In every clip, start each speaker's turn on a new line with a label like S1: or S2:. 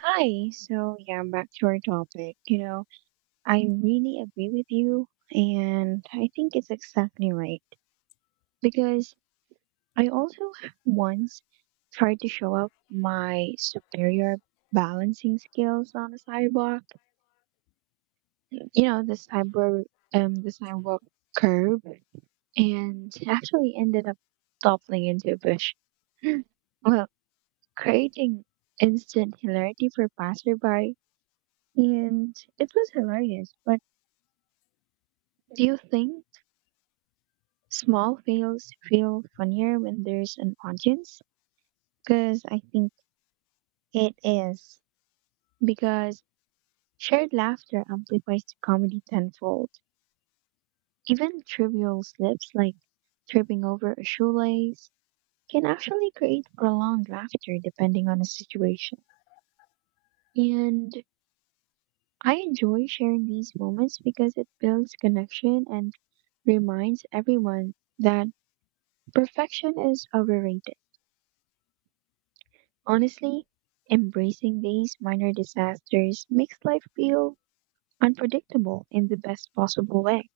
S1: Hi. So, yeah, back to our topic. You know, I really agree with you, and I think it's exactly right because I also once tried to show up my superior balancing skills on the sidewalk. You know, the sidewalk curb, and actually ended up toppling into a bush. Well, creating instant hilarity for passerby, and it was hilarious, but do you think small fails feel funnier when there's an audience? Because I think it is. Because shared laughter amplifies the comedy tenfold. Even trivial slips like tripping over a shoelace can actually create prolonged laughter depending on the situation. And I enjoy sharing these moments because it builds connection and reminds everyone that perfection is overrated. Honestly, embracing these minor disasters makes life feel unpredictable in the best possible way.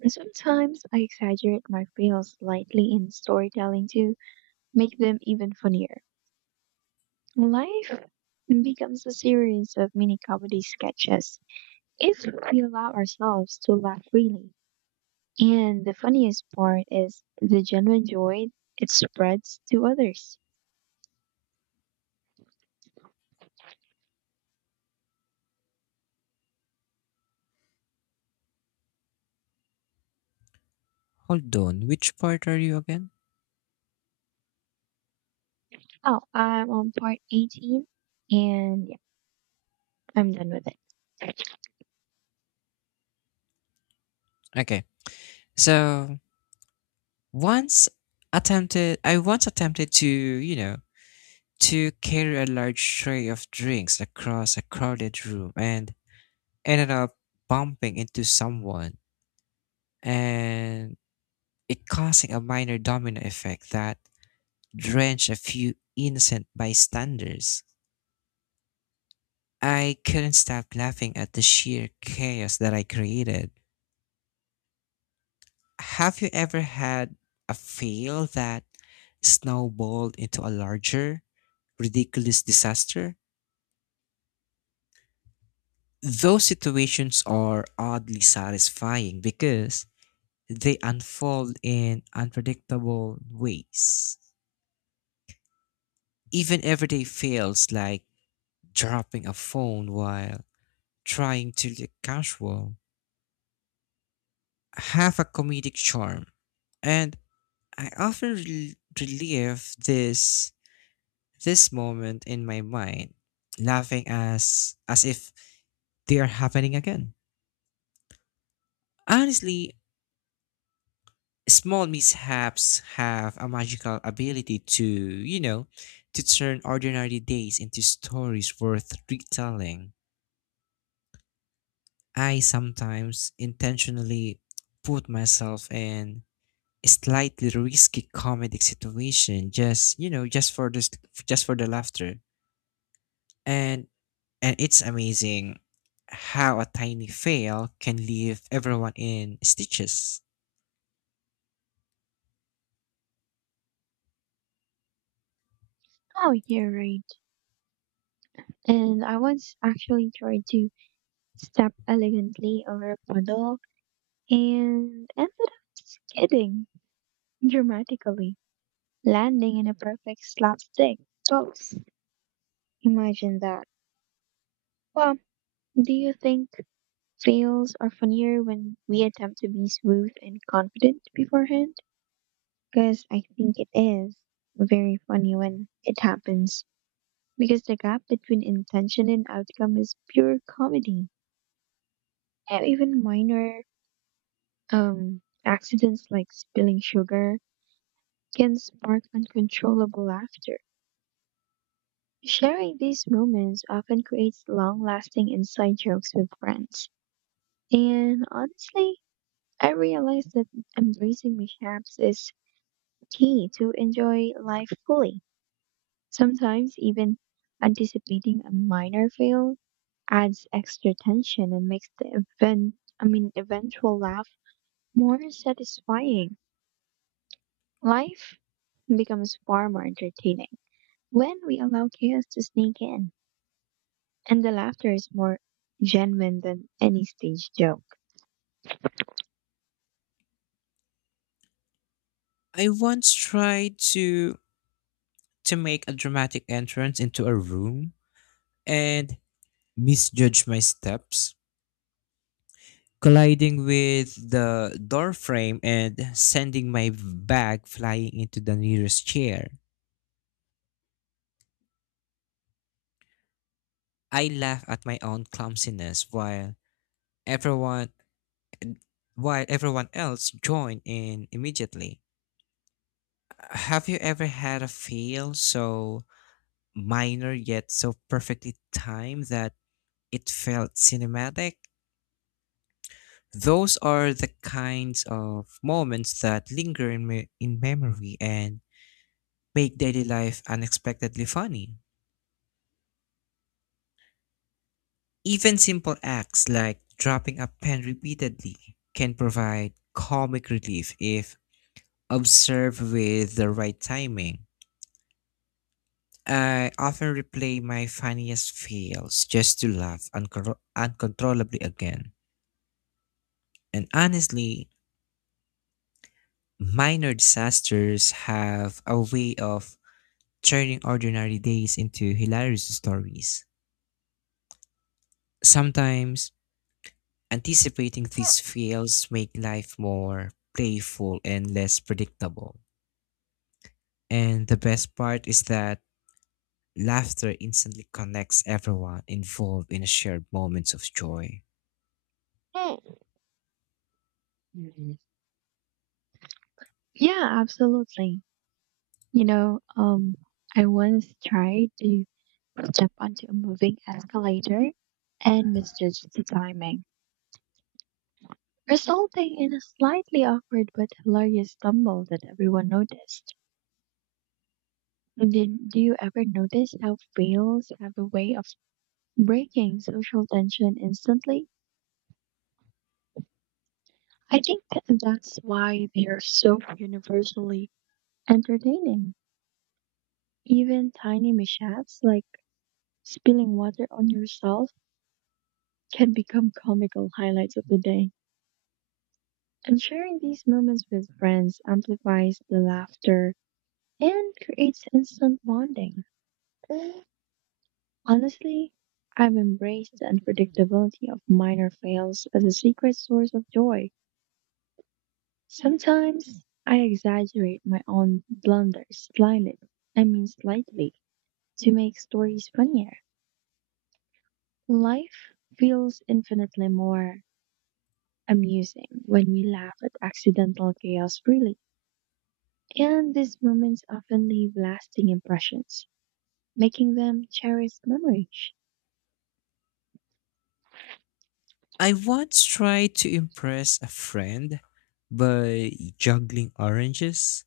S1: And sometimes I exaggerate my fails slightly in storytelling to make them even funnier. Life becomes a series of mini comedy sketches if we allow ourselves to laugh freely. And the funniest part is the genuine joy it spreads to others.
S2: Hold on, which part are you again?
S1: Oh, I'm on part 18, and yeah, I'm done with it.
S2: Okay. So once attempted I once attempted to, to carry a large tray of drinks across a crowded room and ended up bumping into someone and it causing a minor domino effect that drenched a few innocent bystanders. I couldn't stop laughing at the sheer chaos that I created. Have you ever had a fail that snowballed into a larger, ridiculous disaster? Those situations are oddly satisfying because they unfold in unpredictable ways. Even everyday fails like dropping a phone while trying to look casual have a comedic charm. And I often relive this moment in my mind, laughing as if they are happening again. Honestly, small mishaps have a magical ability to, to turn ordinary days into stories worth retelling. I sometimes intentionally put myself in a slightly risky comedic situation just, you know, just for this just for the laughter. And And it's amazing how a tiny fail can leave everyone in stitches.
S1: Oh, you're right. And I once actually tried to step elegantly over a puddle and ended up skidding dramatically, landing in a perfect slapstick pose. Imagine that. Well, do you think fails are funnier when we attempt to be smooth and confident beforehand? Because I think it is very funny when it happens. Because the gap between intention and outcome is pure comedy. And even minor accidents like spilling sugar can spark uncontrollable laughter. Sharing these moments often creates long lasting inside jokes with friends. And honestly, I realized that embracing mishaps is key to enjoy life fully. Sometimes, even anticipating a minor fail adds extra tension and makes the eventual laugh more satisfying. Life becomes far more entertaining when we allow chaos to sneak in, and the laughter is more genuine than any stage joke.
S2: I once tried to make a dramatic entrance into a room and misjudged my steps, colliding with the door frame and sending my bag flying into the nearest chair. I laugh at my own clumsiness while everyone everyone else joined in immediately. Have you ever had a fail so minor yet so perfectly timed that it felt cinematic? Those are the kinds of moments that linger in memory and make daily life unexpectedly funny. Even simple acts like dropping a pen repeatedly can provide comic relief if observed with the right timing. I often replay my funniest fails just to laugh uncontrollably again. And honestly, minor disasters have a way of turning ordinary days into hilarious stories. Sometimes, anticipating these fails make life more playful and less predictable. And the best part is that laughter instantly connects everyone involved in a shared moments of joy.
S1: Hmm. Mhm. Yeah, absolutely. You know, I once tried to step onto a moving escalator and misjudged the timing, resulting in a slightly awkward but hilarious stumble that everyone noticed. Do you ever notice how fails have a way of breaking social tension instantly? I think that's why they're so universally entertaining. Even tiny mishaps like spilling water on yourself can become comical highlights of the day. And sharing these moments with friends amplifies the laughter and creates instant bonding. Honestly, I've embraced the unpredictability of minor fails as a secret source of joy. Sometimes I exaggerate my own blunders slightly, I mean slightly, to make stories funnier. Life feels infinitely more amusing when we laugh at accidental chaos freely. And these moments often leave lasting impressions, making them cherished memories.
S2: I once tried to impress a friend by juggling oranges.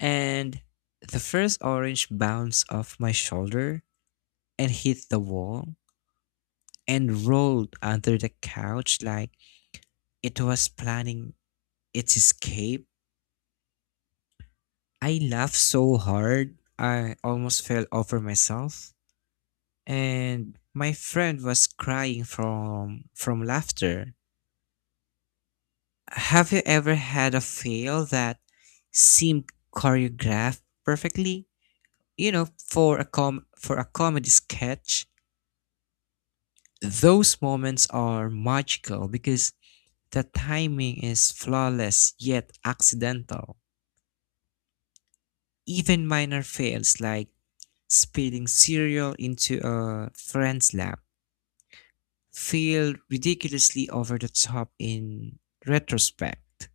S2: And the first orange bounced off my shoulder and hit the wall and rolled under the couch like it was planning its escape. I laughed so hard, I almost fell over myself. And my friend was crying from laughter. Have you ever had a fail that seemed choreographed perfectly? You know, for a comedy sketch. Those moments are magical because the timing is flawless yet accidental. Even minor fails like spilling cereal into a friend's lap feel ridiculously over the top in retrospect.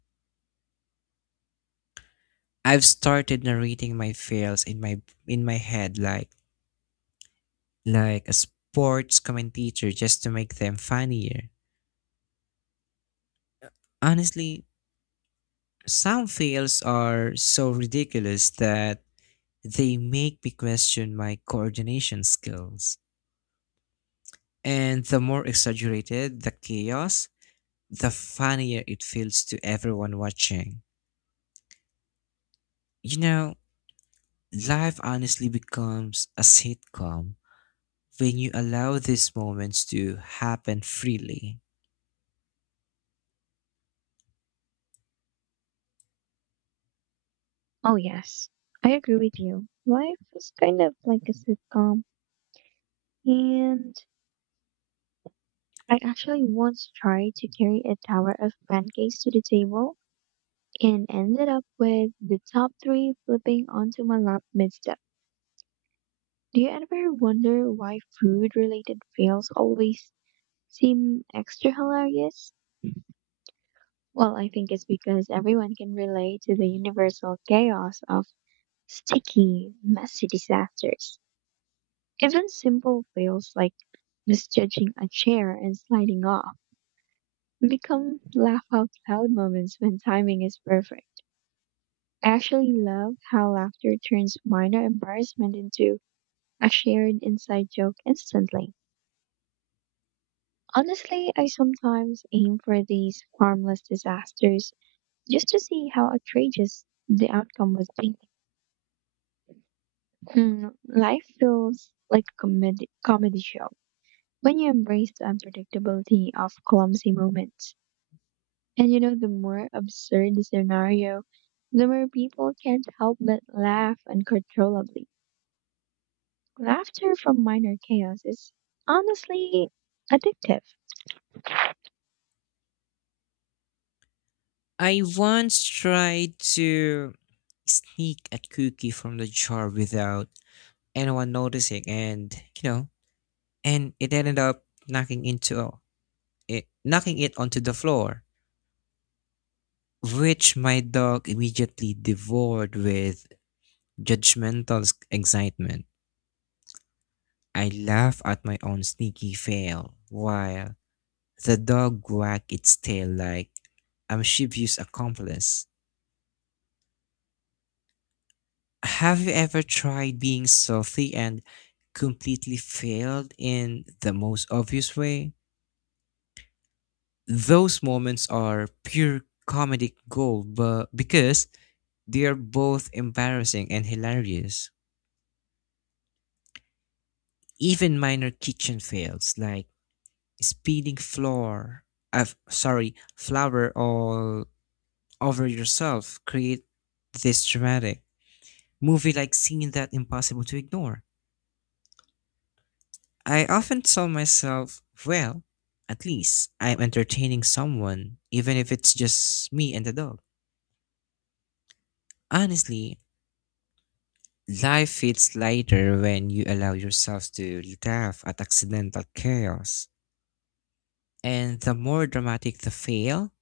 S2: I've started narrating my fails in my head like a sports commentator just to make them funnier. Honestly, some fails are so ridiculous that they make me question my coordination skills. And the more exaggerated the chaos, the funnier it feels to everyone watching. You know, life honestly becomes a sitcom when you allow these moments to happen freely.
S1: Oh, yes, I agree with you. Life is kind of like a sitcom, and I actually once tried to carry a tower of pancakes to the table and ended up with the top three flipping onto my lap midstep. Do you ever wonder why food related fails always seem extra hilarious? Well, I think it's because everyone can relate to the universal chaos of sticky, messy disasters. Even simple fails like misjudging a chair and sliding off become laugh out loud moments when timing is perfect. I actually love how laughter turns minor embarrassment into a shared inside joke instantly. Honestly, I sometimes aim for these harmless disasters just to see how outrageous the outcome would be. Hmm, life feels like a comedy show when you embrace the unpredictability of clumsy moments. And you know, the more absurd the scenario, the more people can't help but laugh uncontrollably. Laughter from minor chaos is honestly addictive.
S2: I once tried to sneak a cookie from the jar without anyone noticing and you know it ended up knocking it onto the floor, which my dog immediately devoured with excitement. I laugh at my own sneaky fail while the dog wagged its tail like I'm Shibu's accomplice. Have you ever tried being stealthy and completely failed in the most obvious way? Those moments are pure comedic gold, but because they are both embarrassing and hilarious. Even minor kitchen fails like spilling flour, flour all over yourself create this dramatic movie like scene that impossible to ignore. I often tell myself, well, at least I'm entertaining someone, even if it's just me and the dog. Honestly, life feels lighter when you allow yourself to laugh at accidental chaos. And the more dramatic the fail,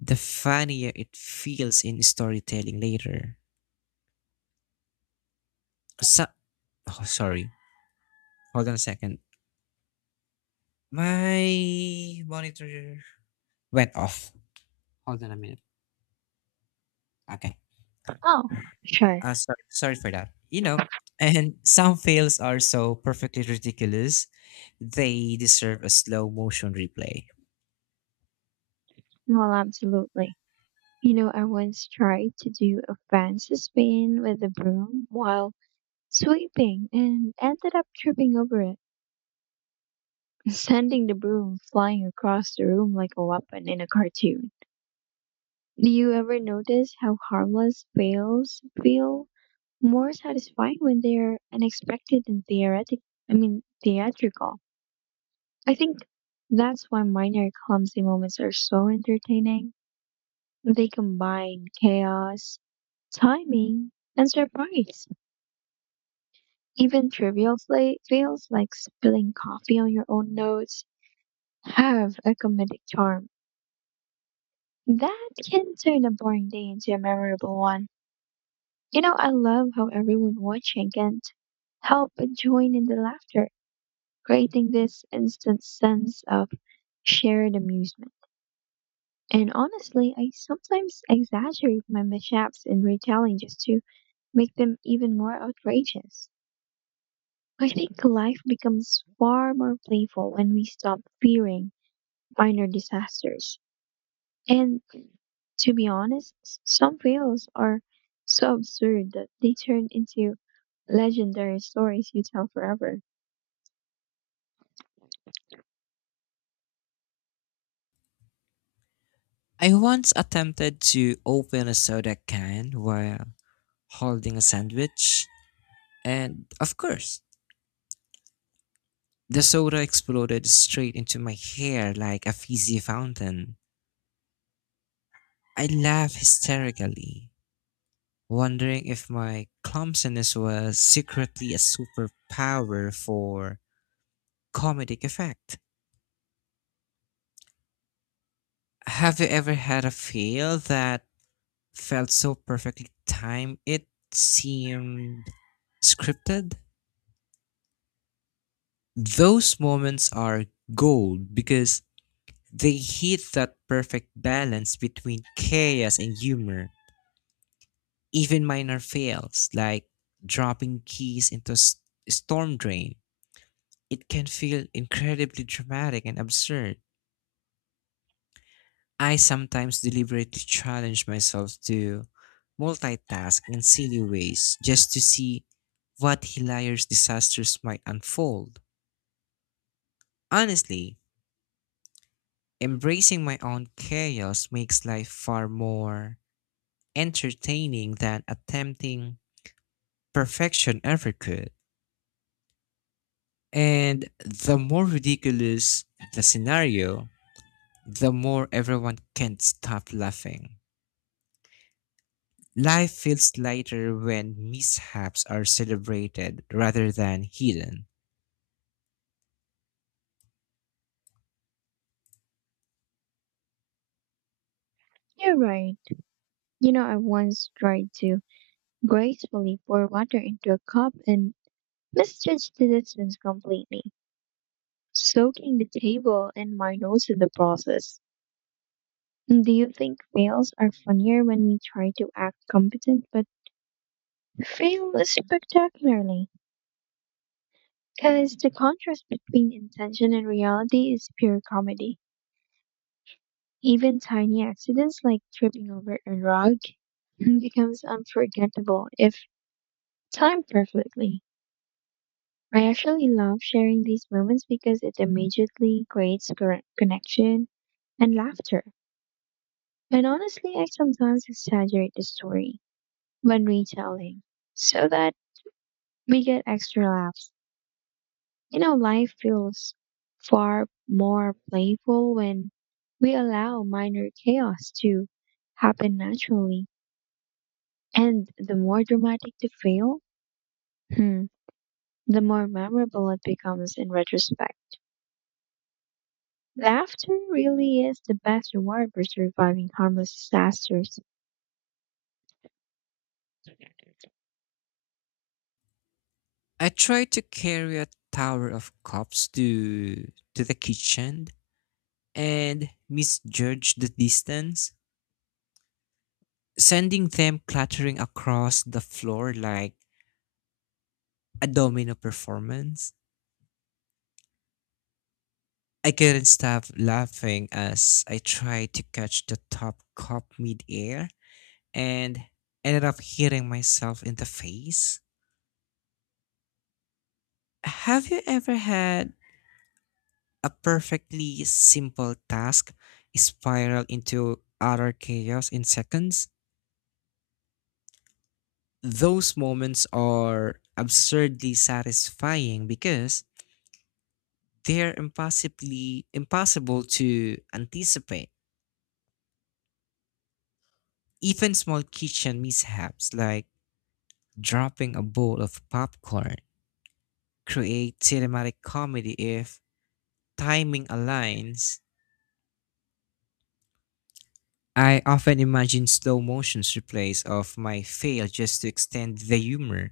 S2: the funnier it feels in storytelling later. So, oh, sorry. Hold on a second. My monitor went off. Hold on a minute. Okay.
S1: Oh, sure.
S2: Sorry, for that. You know, and some fails are so perfectly ridiculous, they deserve a slow motion replay.
S1: Well, absolutely. You know, I once tried to do a fancy spin with a broom while sweeping and ended up tripping over it, sending the broom flying across the room like a weapon in a cartoon. Do you ever notice how harmless fails feel more satisfying when they're unexpected and theatrical? I think that's why minor clumsy moments are so entertaining. They combine chaos, timing and surprise. Even trivial fails like spilling coffee on your own notes have a comedic charm that can turn a boring day into a memorable one. You know, I love how everyone watching can't help but join in the laughter, creating this instant sense of shared amusement. And honestly, I sometimes exaggerate my mishaps in retelling just to make them even more outrageous. I think life becomes far more playful when we stop fearing minor disasters. And to be honest, some fails are so absurd that they turn into legendary stories you tell forever.
S2: I once attempted to open a soda can while holding a sandwich, and of course, the soda exploded straight into my hair like a fizzy fountain. I laughed hysterically, wondering if my clumsiness was secretly a superpower for comedic effect. Have you ever had a fail that felt so perfectly timed it seemed scripted? Those moments are gold because they hit that perfect balance between chaos and humor. Even minor fails like dropping keys storm drain, it can feel incredibly dramatic and absurd. I sometimes deliberately challenge myself to multitask in silly ways just to see what hilarious disasters might unfold. Honestly, embracing my own chaos makes life far more entertaining than attempting perfection ever could. And the more ridiculous the scenario, the more everyone can't stop laughing. Life feels lighter when mishaps are celebrated rather than hidden.
S1: You're right. You know, I once tried to gracefully pour water into a cup and misjudged the distance completely, soaking the table and my nose in the process. Do you think fails are funnier when we try to act competent but fail spectacularly, because the contrast between intention and reality is pure comedy. Even tiny accidents like tripping over a rug becomes unforgettable if timed perfectly. I actually love sharing these moments because it immediately creates correct connection and laughter. And honestly, I sometimes exaggerate the story when retelling so that we get extra laughs. You know, life feels far more playful when we allow minor chaos to happen naturally. And the more dramatic the fail, hmm, the more memorable it becomes in retrospect. Laughter really is the best reward for surviving harmless disasters.
S2: I tried to carry a tower of cups to the kitchen and misjudged the distance, sending them clattering across the floor like a domino performance. I couldn't stop laughing as I tried to catch the top cup midair and ended up hitting myself in the face. Have you ever had a perfectly simple task spiral into utter chaos in seconds? Those moments are absurdly satisfying because they're impossibly impossible to anticipate. Even small kitchen mishaps like dropping a bowl of popcorn, create cinematic comedy if timing aligns. I often imagine slow motions replays of my fail just to extend the humor.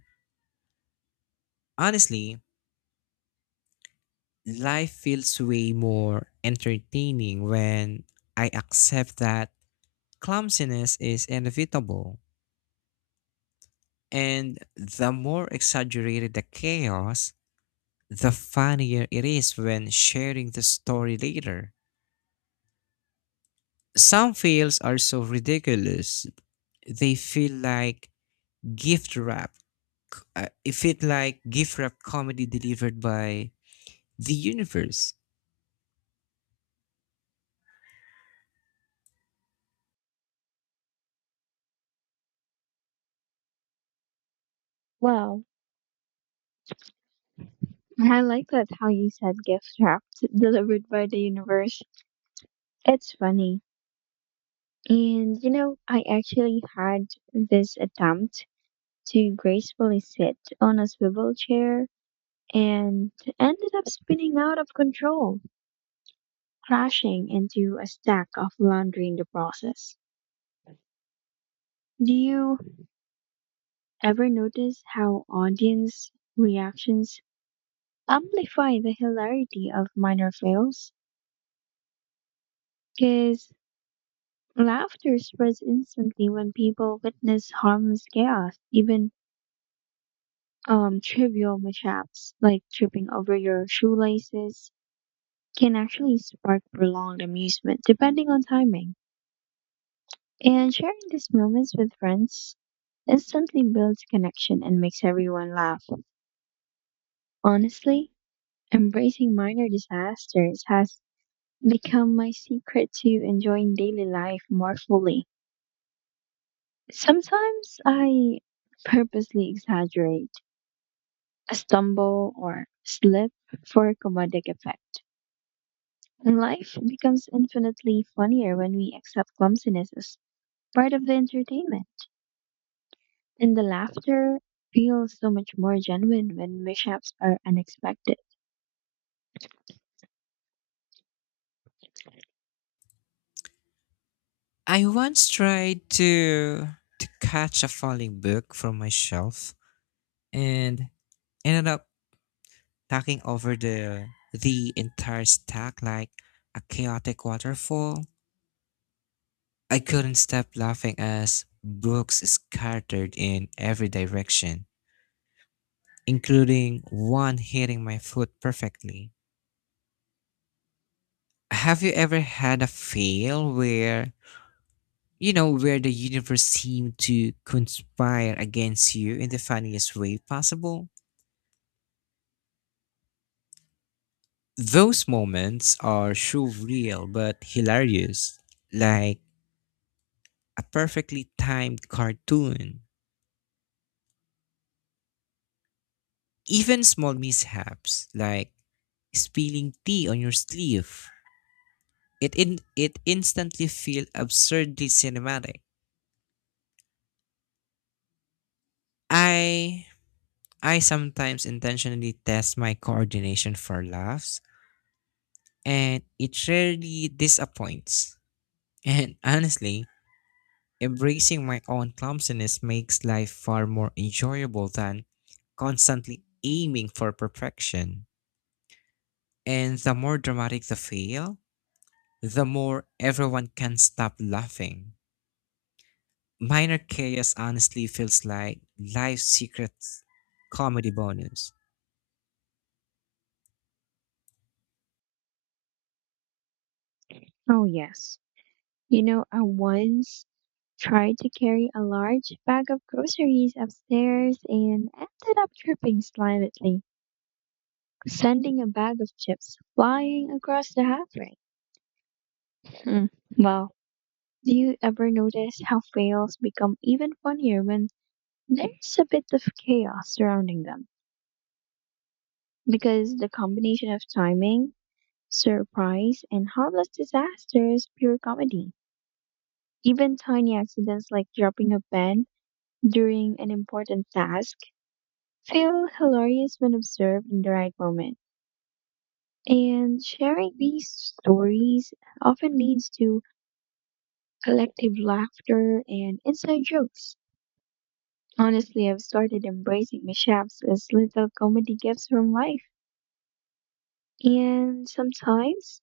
S2: Honestly, life feels way more entertaining when I accept that clumsiness is inevitable. And the more exaggerated the chaos, the funnier it is when sharing the story later. Some fails are so ridiculous, they feel like gift wrap. It felt like gift wrap comedy delivered by the universe.
S1: Well, I like that how you said gift wrapped, delivered by the universe. It's funny. And you know, I actually had this attempt to gracefully sit on a swivel chair and ended up spinning out of control, crashing into a stack of laundry in the process. Do you ever notice how audience reactions amplify the hilarity of minor fails? Because laughter spreads instantly when people witness harmless chaos, even trivial mishaps like tripping over your shoelaces can actually spark prolonged amusement depending on timing. And sharing these moments with friends instantly builds connection and makes everyone laugh. Honestly, embracing minor disasters has become my secret to enjoying daily life more fully. Sometimes I purposely exaggerate a stumble or slip for comedic effect. And life becomes infinitely funnier when we accept clumsiness as part of the entertainment. And the laughter feels so much more genuine when mishaps are unexpected.
S2: I once tried to catch a falling book from my shelf and ended up knocking over the entire stack like a chaotic waterfall. I couldn't stop laughing as books scattered in every direction, including one hitting my foot perfectly. Have you ever had a fail where, you know, where the universe seemed to conspire against you in the funniest way possible? Those moments are so real but hilarious, like a perfectly timed cartoon. Even small mishaps, like spilling tea on your sleeve, it instantly feel absurdly cinematic. I I sometimes intentionally test my coordination for laughs, and it rarely disappoints. And honestly, embracing my own clumsiness makes life far more enjoyable than constantly aiming for perfection. And the more dramatic the fail, the more everyone can stop laughing. Minor chaos honestly feels like life's secret comedy bonus.
S1: Oh, yes. You know, I once tried to carry a large bag of groceries upstairs and ended up tripping slightly, sending a bag of chips flying across the halfway. Hmm. Well, do you ever notice how fails become even funnier when there's a bit of chaos surrounding them? Because the combination of timing, surprise and harmless disasters, pure comedy. Even tiny accidents like dropping a pen during an important task feel hilarious when observed in the right moment. And sharing these stories often leads to collective laughter and inside jokes. Honestly, I've started embracing mishaps as little comedy gifts from life. And sometimes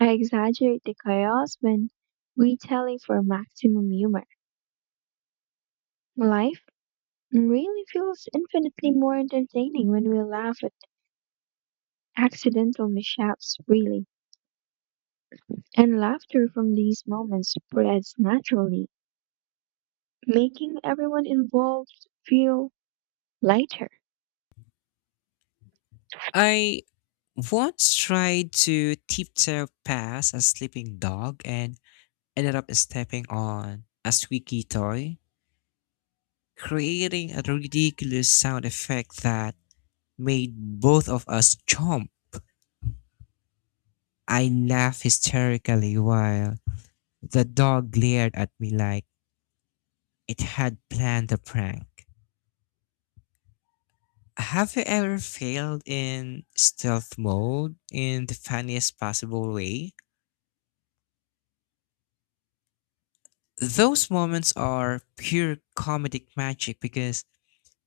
S1: I exaggerate the chaos when retelling for maximum humor. Life really feels infinitely more entertaining when we laugh at accidental mishaps freely. And laughter from these moments spreads naturally, making everyone involved feel lighter.
S2: I once tried to tiptoe past a sleeping dog and ended up stepping on a squeaky toy, creating a ridiculous sound effect that made both of us jump. I laughed hysterically while the dog glared at me like it had planned a prank. Have you ever failed in stealth mode in the funniest possible way? Those moments are pure comedic magic because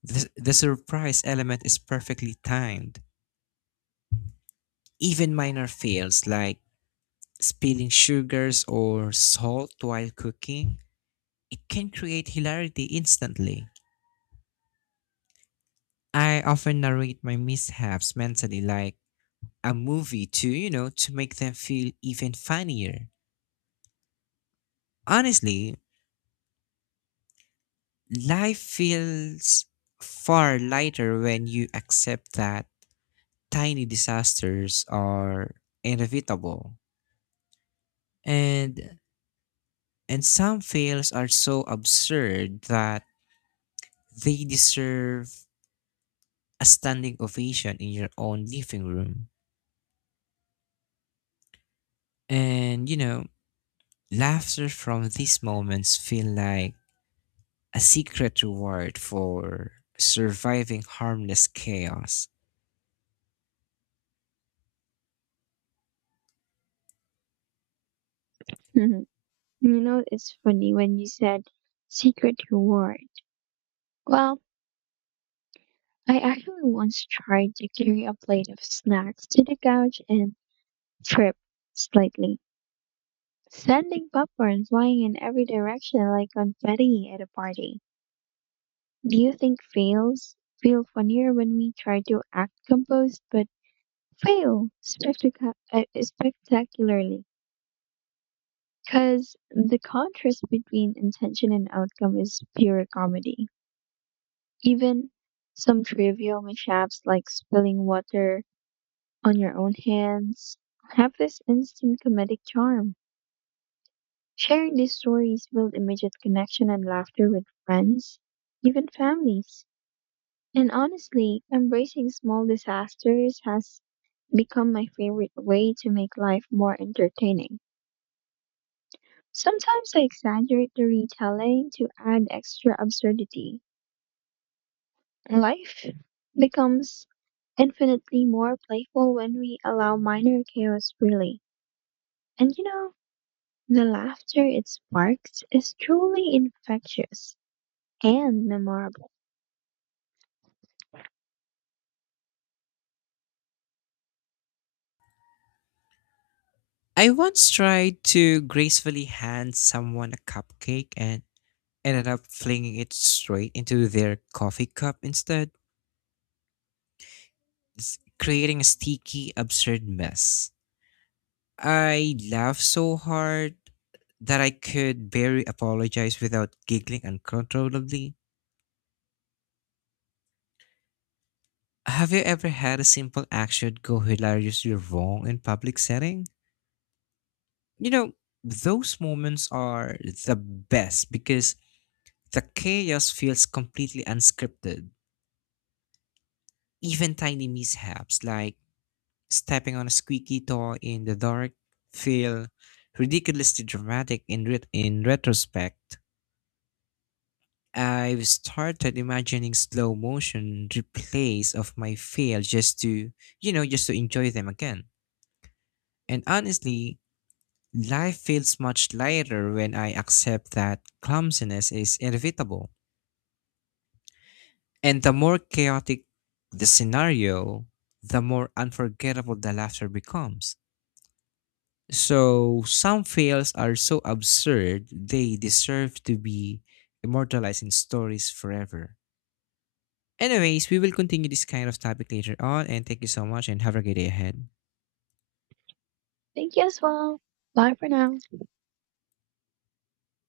S2: the surprise element is perfectly timed. Even minor fails like spilling sugars or salt while cooking, it can create hilarity instantly. I often narrate my mishaps mentally like a movie to, to make them feel even funnier. Honestly, life feels far lighter when you accept that tiny disasters are inevitable. And and some fails are so absurd that they deserve a standing ovation in your own living room. And you know, laughter from these moments feel like a secret reward for surviving harmless chaos.
S1: Mhm. You know, it's funny when you said secret reward. Well, I actually once tried to carry a plate of snacks to the couch and tripped slightly, sending popcorn flying in every direction like confetti at a party. Do you think fails feel funnier when we try to act composed but fail spectacularly? Because the contrast between intention and outcome is pure comedy. Even some trivial mishaps like spilling water on your own hands have this instant comedic charm. Sharing these stories build immediate connection and laughter with friends, even families. And honestly, embracing small disasters has become my favorite way to make life more entertaining. Sometimes I exaggerate the retelling to add extra absurdity. Life becomes infinitely more playful when we allow minor chaos freely. And you know, the laughter it sparks is truly infectious and memorable.
S2: I once tried to gracefully hand someone a cupcake and ended up flinging it straight into their coffee cup instead, creating a sticky, absurd mess. I laughed so hard that I could barely apologize without giggling uncontrollably. Have you ever had a simple action go hilariously wrong in public setting? You know, those moments are the best because the chaos feels completely unscripted. Even tiny mishaps like stepping on a squeaky toy in the dark feel ridiculously dramatic in retrospect. I've started imagining slow motion replays of my fail just to, just to enjoy them again. And honestly, life feels much lighter when I accept that clumsiness is inevitable. And the more chaotic the scenario, the more unforgettable the laughter becomes. So, some fails are so absurd, they deserve to be immortalized in stories forever. Anyways, we will continue this kind of topic later on, and thank you so much and have a great day ahead.
S1: Thank you as well. Bye for now.